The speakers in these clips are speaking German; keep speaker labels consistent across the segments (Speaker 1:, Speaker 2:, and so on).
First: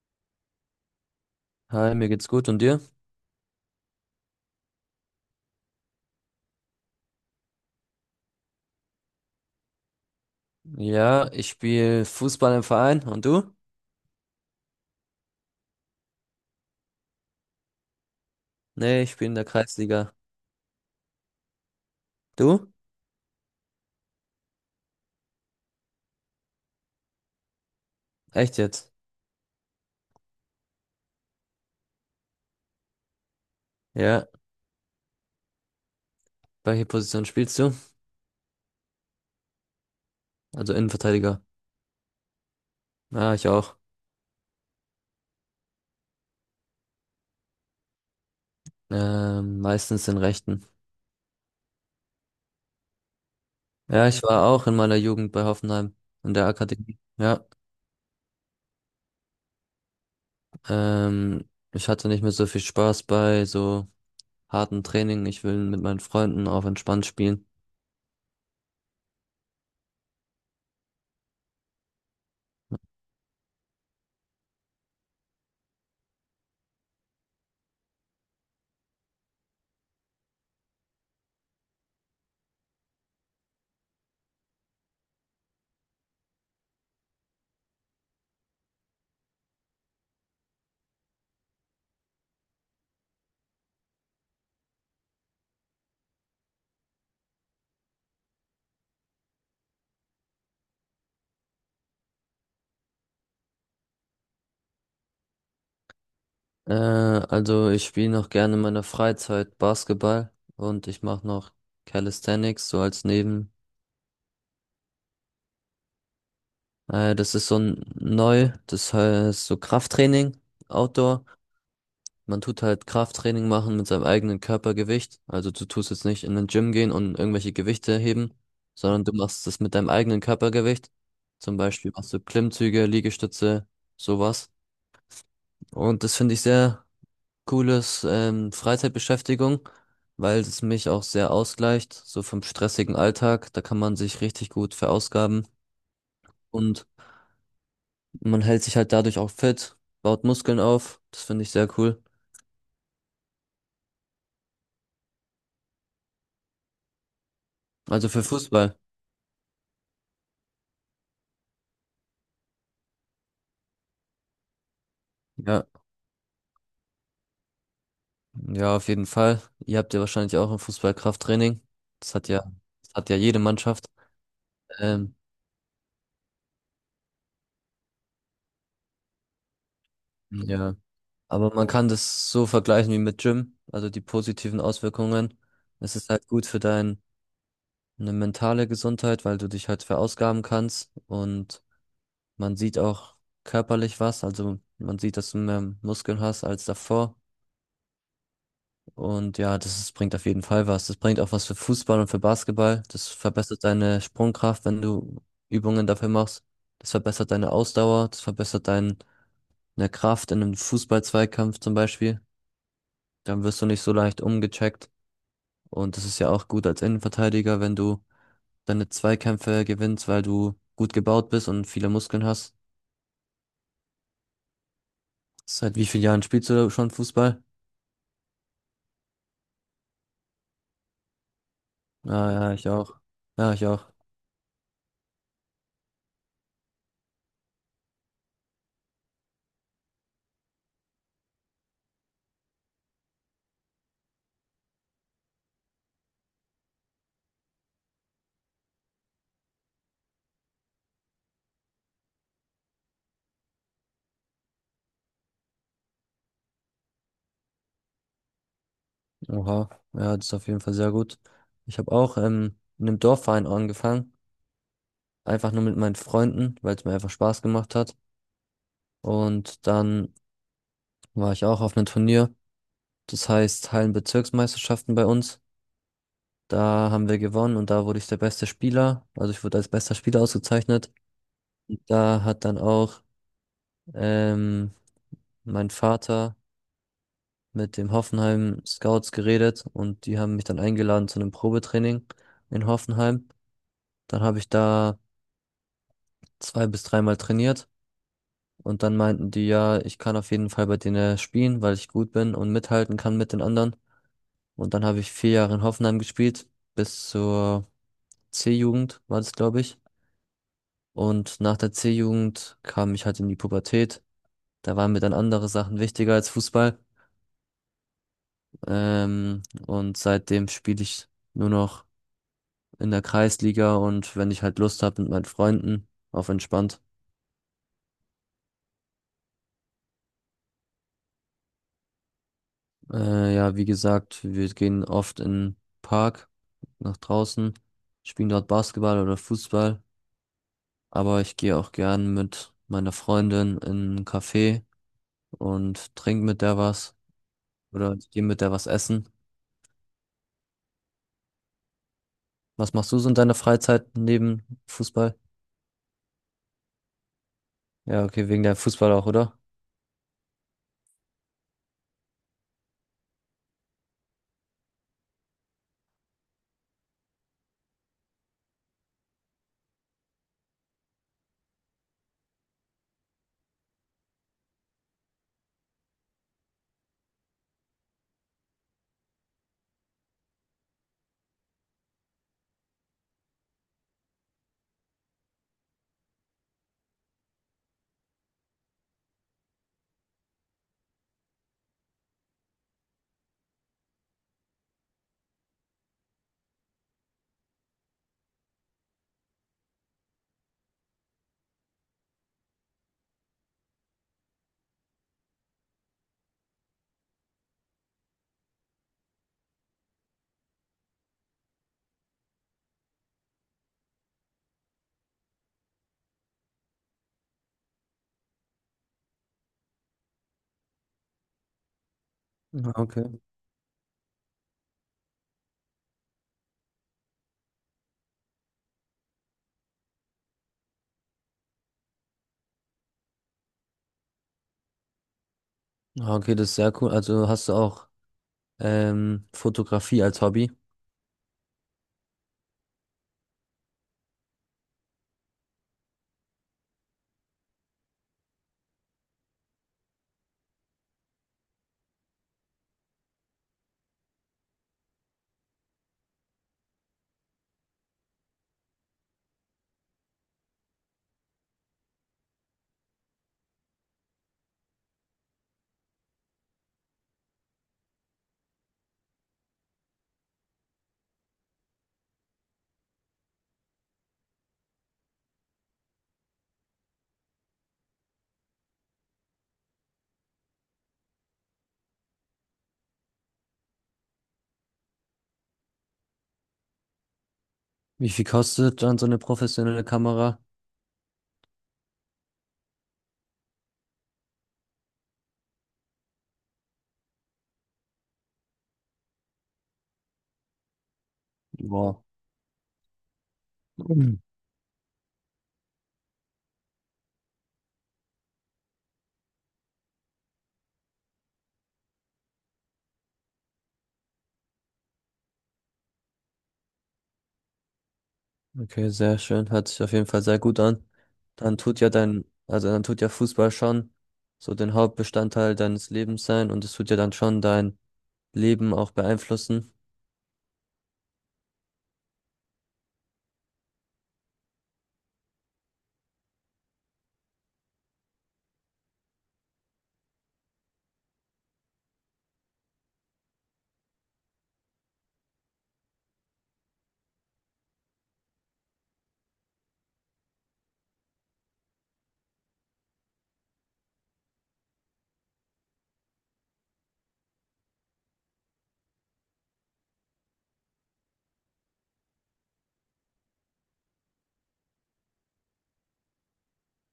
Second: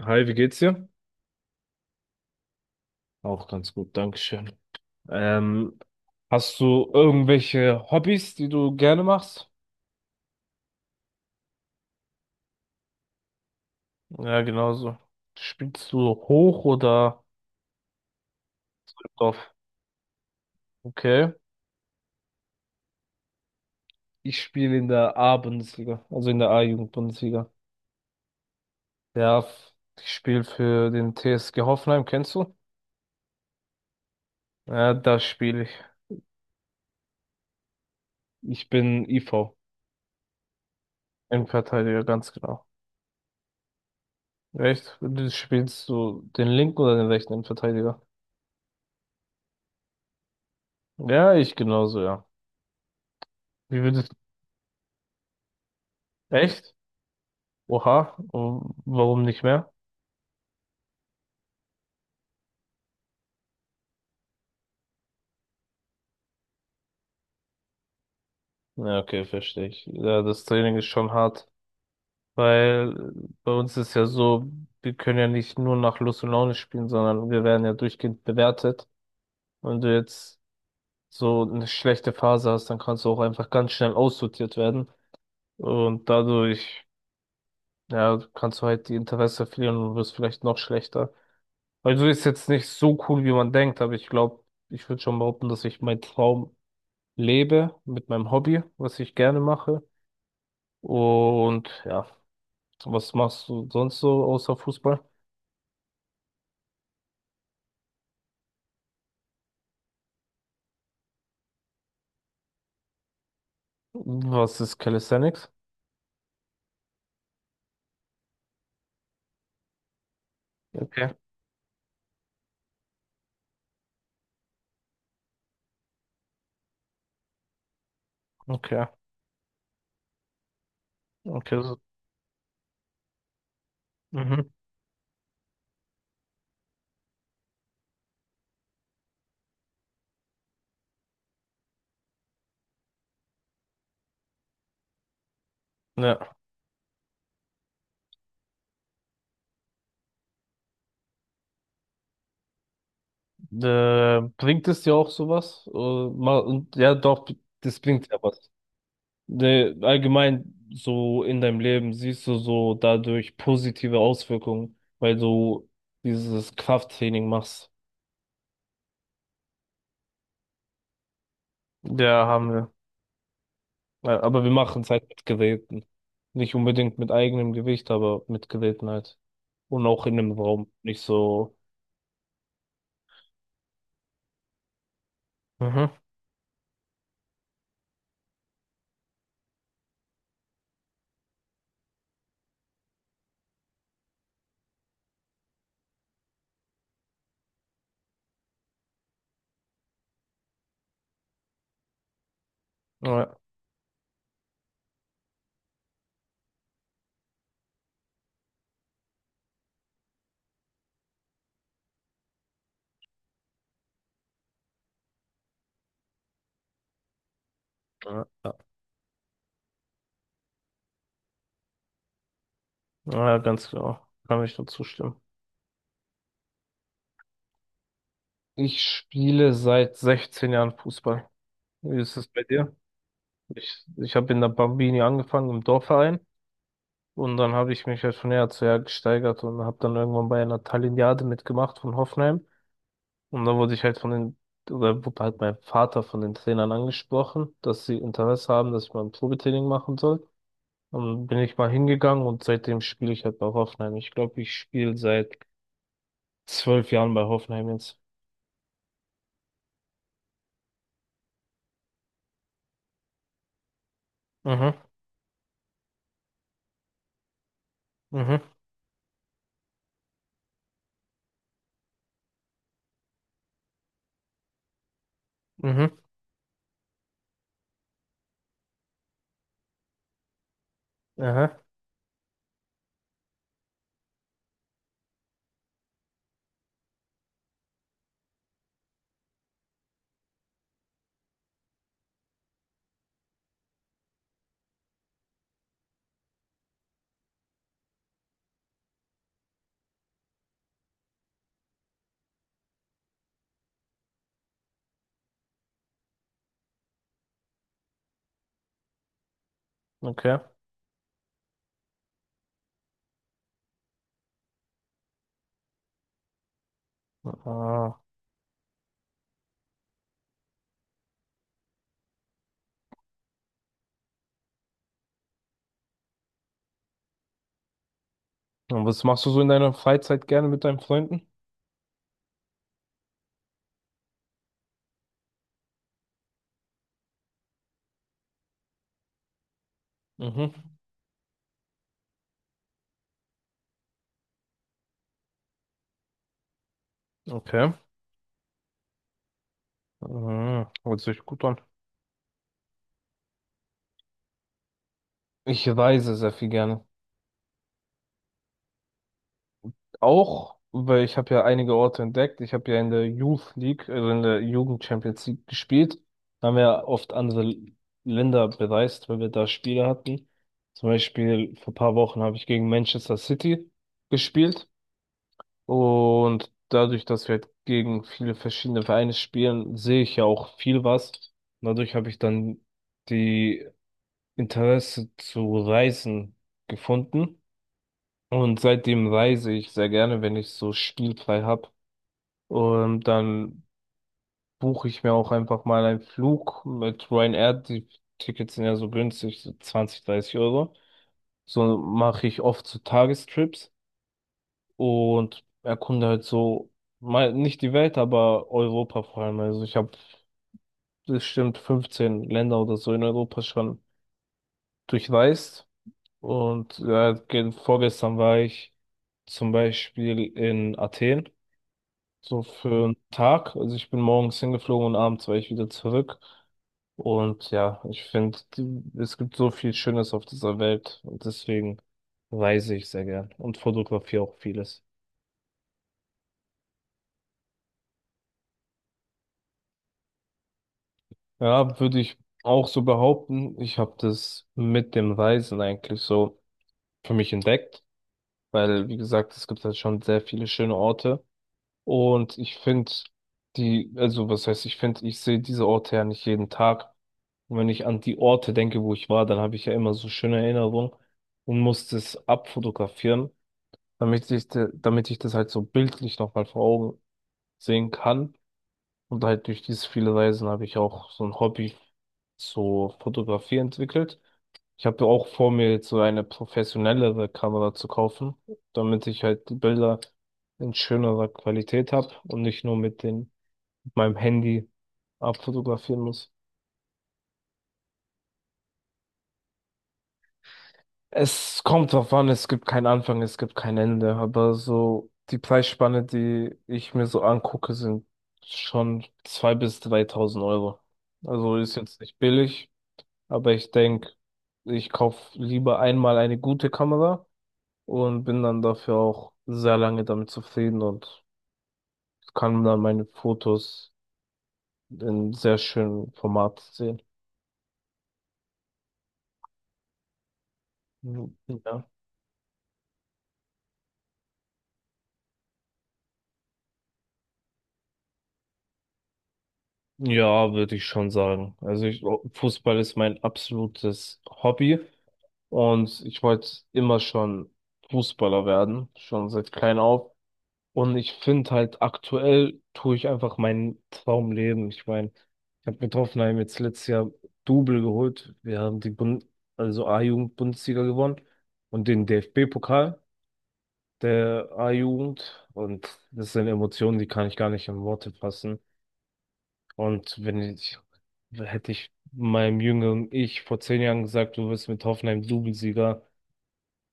Speaker 1: Hi, wie geht's dir?
Speaker 2: Hi, mir geht's gut und dir?
Speaker 1: Auch ganz gut, Dankeschön. Ähm, hast du irgendwelche Hobbys, die du gerne machst?
Speaker 2: Ja, ich spiele Fußball im Verein und du?
Speaker 1: Ja, genauso. Spielst du hoch oder
Speaker 2: Nee, ich spiele in
Speaker 1: drauf?
Speaker 2: der Kreisliga.
Speaker 1: Okay.
Speaker 2: Du?
Speaker 1: Ich spiele in der A-Bundesliga, also in der A-Jugend-Bundesliga.
Speaker 2: Echt jetzt?
Speaker 1: Ja, f- ich spiele für den TSG Hoffenheim, kennst du?
Speaker 2: Ja,
Speaker 1: Ja, da spiele ich.
Speaker 2: welche Position spielst du?
Speaker 1: Ich bin IV,
Speaker 2: Also Innenverteidiger.
Speaker 1: Innenverteidiger, ganz genau.
Speaker 2: Ja, ich auch.
Speaker 1: Echt? Du spielst du den linken oder den rechten Innenverteidiger?
Speaker 2: Meistens den rechten.
Speaker 1: Ja, ich genauso, ja. Wie
Speaker 2: Ja,
Speaker 1: würdest
Speaker 2: ich war auch in meiner Jugend bei Hoffenheim in der
Speaker 1: Echt?
Speaker 2: Akademie. Ja,
Speaker 1: Oha, warum nicht mehr?
Speaker 2: ähm, ich hatte nicht mehr so viel Spaß bei so harten Training. Ich will mit meinen Freunden auf entspannt spielen.
Speaker 1: Ja, okay, verstehe ich. Ja, das Training ist schon hart, weil bei uns ist ja so, wir können ja nicht nur nach Lust und Laune spielen, sondern wir werden ja durchgehend bewertet. Wenn du jetzt so eine schlechte Phase hast, dann kannst du auch einfach ganz schnell aussortiert werden und dadurch, ja, kannst du halt die Interesse verlieren und wirst vielleicht noch schlechter. Also ist jetzt nicht so cool, wie man denkt, aber ich glaube, ich würde schon behaupten, dass ich meinen Traum lebe, mit meinem Hobby, was ich gerne mache. Und ja, was machst du sonst so außer Fußball?
Speaker 2: Also ich spiele noch gerne in meiner Freizeit Basketball und ich mache noch Calisthenics so als Neben.
Speaker 1: Was ist Calisthenics?
Speaker 2: Das ist so neu, das heißt so Krafttraining,
Speaker 1: Okay,
Speaker 2: Outdoor. Man tut halt Krafttraining machen mit seinem eigenen Körpergewicht. Also du tust jetzt nicht in den Gym gehen und irgendwelche Gewichte heben,
Speaker 1: okay,
Speaker 2: sondern du machst das mit deinem eigenen Körpergewicht. Zum
Speaker 1: okay. So,
Speaker 2: Beispiel machst du Klimmzüge, Liegestütze,
Speaker 1: mhm.
Speaker 2: sowas. Und das finde ich sehr cooles Freizeitbeschäftigung, weil es mich auch sehr ausgleicht, so vom stressigen Alltag. Da kann man sich richtig gut verausgaben
Speaker 1: Ja,
Speaker 2: und man hält sich halt dadurch auch fit, baut Muskeln auf. Das finde ich sehr cool.
Speaker 1: äh, bringt es dir auch sowas? Mal, und, ja, doch, das bringt
Speaker 2: Also
Speaker 1: ja
Speaker 2: für
Speaker 1: was.
Speaker 2: Fußball.
Speaker 1: Allgemein so in deinem Leben siehst du so dadurch positive Auswirkungen, weil
Speaker 2: Ja,
Speaker 1: du dieses Krafttraining machst.
Speaker 2: ja, auf jeden Fall. Ihr habt ja wahrscheinlich auch ein Fußballkrafttraining. Das
Speaker 1: Ja,
Speaker 2: hat ja,
Speaker 1: haben wir.
Speaker 2: das hat ja jede Mannschaft.
Speaker 1: Ja, aber wir machen es halt
Speaker 2: Ähm,
Speaker 1: mit Geräten. Nicht unbedingt mit eigenem Gewicht, aber mit Geräten halt. Und auch in einem Raum.
Speaker 2: ja,
Speaker 1: Nicht
Speaker 2: aber
Speaker 1: so.
Speaker 2: man kann das so vergleichen wie mit Gym, also die positiven Auswirkungen.
Speaker 1: Mhm.
Speaker 2: Es ist halt gut für dein eine mentale Gesundheit, weil du dich halt verausgaben kannst und man sieht auch körperlich was, also man sieht, dass du mehr Muskeln hast als davor. Und ja, bringt auf jeden Fall was. Das bringt auch was für Fußball und für Basketball. Das
Speaker 1: Ja,
Speaker 2: verbessert deine Sprungkraft, wenn du Übungen dafür machst. Das verbessert deine Ausdauer, das verbessert deine Kraft in einem Fußballzweikampf zum Beispiel. Dann wirst du nicht so leicht umgecheckt. Und das ist ja auch gut als Innenverteidiger, wenn du
Speaker 1: Ja, ja.
Speaker 2: deine Zweikämpfe gewinnst, weil du gut gebaut bist und viele Muskeln hast.
Speaker 1: ja, ganz genau. Kann ich nur zustimmen.
Speaker 2: Seit wie vielen Jahren spielst du schon Fußball?
Speaker 1: Ich spiele seit 16 Jahren Fußball. Wie ist es
Speaker 2: Ah,
Speaker 1: bei
Speaker 2: ja, ich
Speaker 1: dir?
Speaker 2: auch. Ja, ich
Speaker 1: Ich,
Speaker 2: auch.
Speaker 1: ich habe in der Bambini angefangen, im Dorfverein. Und dann habe ich mich halt von Jahr zu Jahr gesteigert und habe dann irgendwann bei einer Talignade mitgemacht von Hoffenheim. Und dann wurde ich halt von den, oder wurde halt mein Vater von den Trainern angesprochen, dass sie Interesse haben, dass ich mal ein Probetraining machen soll. Und dann bin ich mal hingegangen und seitdem spiele ich halt bei Hoffenheim. Ich glaube, ich spiele seit 12 Jahren bei Hoffenheim jetzt.
Speaker 2: Oha. Ja, das ist auf jeden Fall sehr gut. Ich habe auch in einem Dorfverein angefangen.
Speaker 1: Mhm,
Speaker 2: Einfach nur mit meinen Freunden, weil es mir einfach Spaß gemacht hat.
Speaker 1: mhm,
Speaker 2: Und dann war ich auch auf einem Turnier. Das heißt Hallenbezirksmeisterschaften bei uns.
Speaker 1: mhm,
Speaker 2: Da haben wir gewonnen und da wurde ich der beste Spieler. Also ich wurde als bester Spieler ausgezeichnet.
Speaker 1: aha,
Speaker 2: Und da hat dann auch ähm, mein Vater mit dem Hoffenheim Scouts geredet und die haben mich dann eingeladen zu einem Probetraining in Hoffenheim. Dann habe ich da zwei bis dreimal trainiert und dann meinten die, ja, ich kann auf jeden Fall bei denen spielen, weil ich gut bin und mithalten kann mit den anderen. Und dann habe ich 4 Jahre in Hoffenheim gespielt, bis zur C-Jugend war das, glaube ich.
Speaker 1: okay.
Speaker 2: Und nach der C-Jugend kam ich halt in die Pubertät. Da waren mir dann andere Sachen wichtiger als Fußball.
Speaker 1: Ah.
Speaker 2: Ähm, und seitdem spiele ich nur noch in der Kreisliga und wenn ich halt Lust habe mit meinen Freunden, auf entspannt.
Speaker 1: Und was machst du so in deiner Freizeit gerne mit deinen Freunden?
Speaker 2: Ja, wie gesagt, wir gehen oft in den Park nach draußen, spielen dort Basketball oder Fußball,
Speaker 1: Mhm,
Speaker 2: aber ich gehe auch gern mit meiner Freundin in einen Café und trinke mit der was
Speaker 1: okay.
Speaker 2: oder ich gehe mit der was essen.
Speaker 1: Mhm, hört sich gut an.
Speaker 2: Was machst du so in deiner Freizeit neben Fußball?
Speaker 1: Ich reise sehr viel gerne.
Speaker 2: Ja, okay, wegen der Fußball auch, oder?
Speaker 1: auch, weil ich habe ja einige Orte entdeckt. Ich habe ja in der Youth League, also in der Jugend Champions League gespielt. Da haben wir ja oft andere Länder bereist, weil wir da Spiele hatten. Zum Beispiel vor ein paar Wochen habe ich gegen Manchester City gespielt. Und dadurch, dass wir halt gegen viele verschiedene Vereine spielen, sehe ich ja auch viel was. Und dadurch habe ich dann die Interesse zu Reisen gefunden. Und seitdem reise ich sehr gerne, wenn ich so spielfrei habe. Und dann buche ich mir auch einfach mal einen Flug mit Ryanair. Die Tickets sind ja so günstig, so 20, 30 Euro. So mache ich oft so Tagestrips und erkunde halt so, mal nicht die Welt, aber Europa vor allem. Also ich habe bestimmt 15 Länder oder so in Europa schon durchreist. Und ja, vorgestern war ich zum Beispiel in Athen. So
Speaker 2: Ah,
Speaker 1: für einen
Speaker 2: okay.
Speaker 1: Tag. Also ich bin morgens hingeflogen und abends war ich wieder zurück. Und ja, ich finde, es gibt so viel Schönes auf dieser Welt. Und deswegen reise ich sehr gern und fotografiere auch vieles.
Speaker 2: Ah, okay, das ist sehr cool. Also hast du auch Fotografie als Hobby?
Speaker 1: Ja, würde ich auch so behaupten. Ich habe das mit dem Reisen eigentlich so für mich entdeckt. Weil, wie gesagt, es gibt halt schon sehr viele schöne Orte. Und ich finde die, also was heißt, ich finde, ich sehe diese Orte ja nicht jeden Tag. Und wenn ich an die Orte denke, wo ich war, dann habe ich ja immer so schöne Erinnerungen und muss das abfotografieren, damit ich, damit ich das halt so bildlich nochmal vor Augen sehen kann. Und halt durch dieses viele Reisen habe ich auch so ein Hobby so Fotografie entwickelt. Ich habe ja auch vor mir jetzt so eine professionellere Kamera zu kaufen, damit ich halt die Bilder in schönerer Qualität habe und nicht nur mit dem, mit meinem Handy abfotografieren muss.
Speaker 2: Wie viel kostet dann so eine professionelle Kamera?
Speaker 1: Es kommt drauf an, es gibt keinen Anfang, es gibt kein Ende, aber so die Preisspanne, die ich mir so angucke, sind schon 2.000 bis 3.000 Euro. Also ist jetzt
Speaker 2: Wow,
Speaker 1: nicht billig, aber ich denke,
Speaker 2: mhm.
Speaker 1: ich kaufe lieber einmal eine gute Kamera und bin dann dafür auch sehr lange damit zufrieden und kann dann meine Fotos in sehr schönem Format sehen.
Speaker 2: Okay, sehr schön. Hört sich auf jeden Fall sehr gut an.
Speaker 1: Mhm.
Speaker 2: Dann tut
Speaker 1: Ja.
Speaker 2: ja dein, Also dann tut ja Fußball schon so den Hauptbestandteil deines Lebens sein und es tut ja dann schon dein Leben auch beeinflussen.
Speaker 1: Ja, würde ich schon sagen. Also ich, Fußball ist mein absolutes Hobby. Und ich wollte immer schon Fußballer werden, schon seit klein auf. Und ich finde halt, aktuell tue ich einfach meinen Traum leben. Ich meine, ich habe mit Hoffenheim jetzt letztes Jahr Double geholt. Wir haben die Bund also A-Jugend-Bundesliga gewonnen und den DFB-Pokal der A-Jugend. Und das sind Emotionen, die kann ich gar nicht in Worte fassen. Und wenn ich, hätte ich meinem jüngeren Ich vor 10 Jahren gesagt, du wirst mit Hoffenheim Double-Sieger,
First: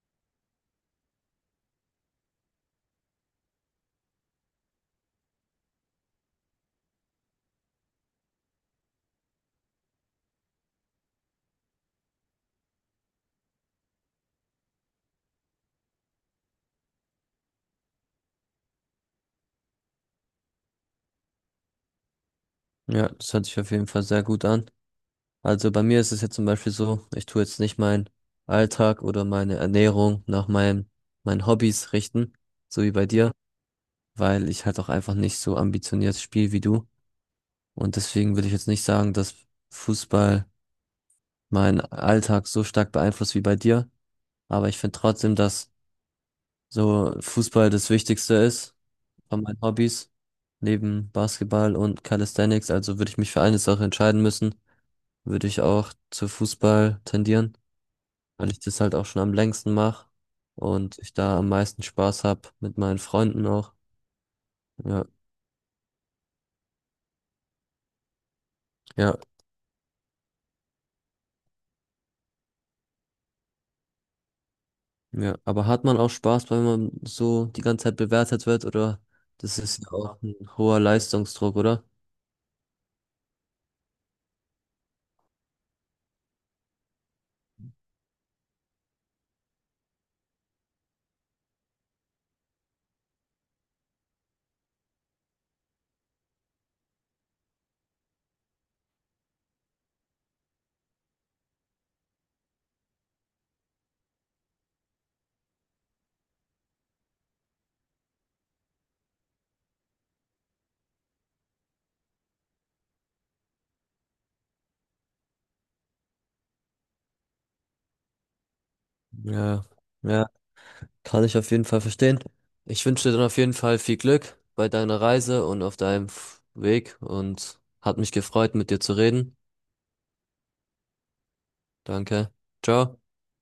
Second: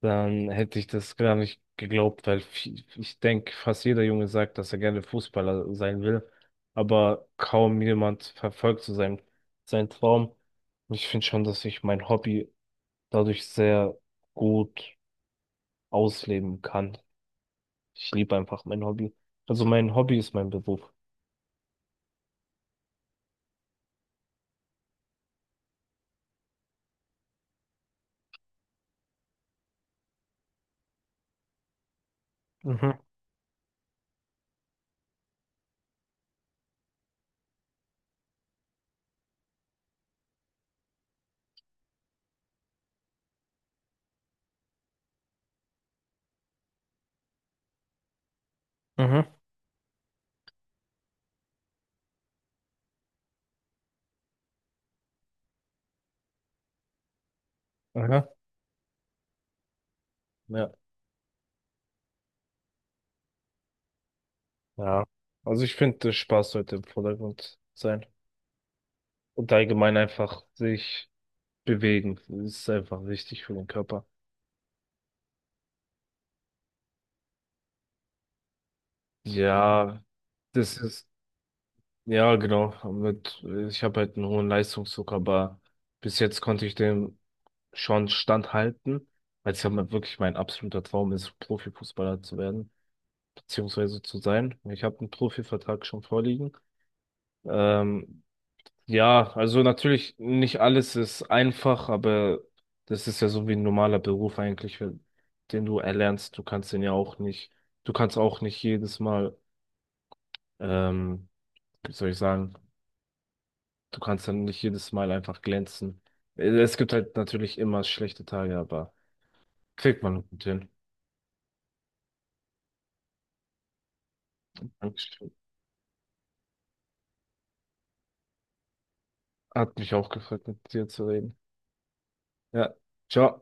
Speaker 1: dann hätte ich das gar nicht geglaubt, weil ich denke, fast jeder Junge sagt, dass er gerne Fußballer sein will, aber kaum jemand verfolgt so seinen, seinen Traum. Und ich finde schon, dass ich mein Hobby dadurch sehr gut ausleben kann. Ich liebe einfach mein Hobby. Also mein Hobby ist mein Beruf.
Speaker 2: Ja, das hört sich auf jeden Fall sehr gut an. Also bei mir ist es jetzt zum Beispiel so, ich tue jetzt nicht meinen Alltag oder meine Ernährung nach meinem, meinen Hobbys richten, so wie
Speaker 1: Mhm,
Speaker 2: bei dir, weil ich halt auch einfach nicht so ambitioniert spiele wie du. Und deswegen würde ich jetzt nicht sagen, dass Fußball meinen Alltag so stark beeinflusst wie bei dir. Aber ich finde trotzdem, dass so Fußball das Wichtigste ist
Speaker 1: mhm.
Speaker 2: von meinen Hobbys, neben Basketball und Calisthenics. Also würde ich mich für eine Sache entscheiden müssen, würde ich auch zu Fußball tendieren,
Speaker 1: Aha.
Speaker 2: weil ich das halt auch schon am längsten mache
Speaker 1: Ja.
Speaker 2: und ich da am meisten Spaß habe mit meinen Freunden auch.
Speaker 1: Ja.
Speaker 2: Ja,
Speaker 1: Also ich finde, der Spaß sollte im Vordergrund sein.
Speaker 2: ja.
Speaker 1: Und allgemein einfach sich bewegen. Das ist einfach wichtig für den Körper.
Speaker 2: Ja, aber hat man auch Spaß, wenn man so die ganze Zeit bewertet wird, oder? Das ist ja
Speaker 1: Ja,
Speaker 2: auch ein
Speaker 1: das
Speaker 2: hoher
Speaker 1: ist,
Speaker 2: Leistungsdruck, oder?
Speaker 1: ja, genau. Mit, ich habe halt einen hohen Leistungsdruck, aber bis jetzt konnte ich dem schon standhalten, weil es ja mal wirklich mein absoluter Traum ist, Profifußballer zu werden, beziehungsweise zu sein. Ich habe einen Profivertrag schon vorliegen. Ähm, ja, also natürlich nicht alles ist einfach, aber das ist ja so wie ein normaler Beruf eigentlich, den du erlernst. Du kannst den ja auch nicht, du kannst auch nicht jedes Mal. Ähm, wie soll ich sagen, du kannst dann nicht jedes Mal einfach glänzen. Es gibt halt natürlich immer schlechte Tage, aber
Speaker 2: Ja,
Speaker 1: kriegt man
Speaker 2: ja,
Speaker 1: gut hin.
Speaker 2: kann ich auf jeden Fall verstehen. Ich wünsche dir dann auf jeden Fall viel Glück bei deiner
Speaker 1: Dankeschön.
Speaker 2: Reise und auf deinem Weg und hat mich gefreut, mit dir zu reden.
Speaker 1: Hat mich auch gefreut, mit dir zu reden.
Speaker 2: Danke.
Speaker 1: Ja,
Speaker 2: Ciao.
Speaker 1: ciao.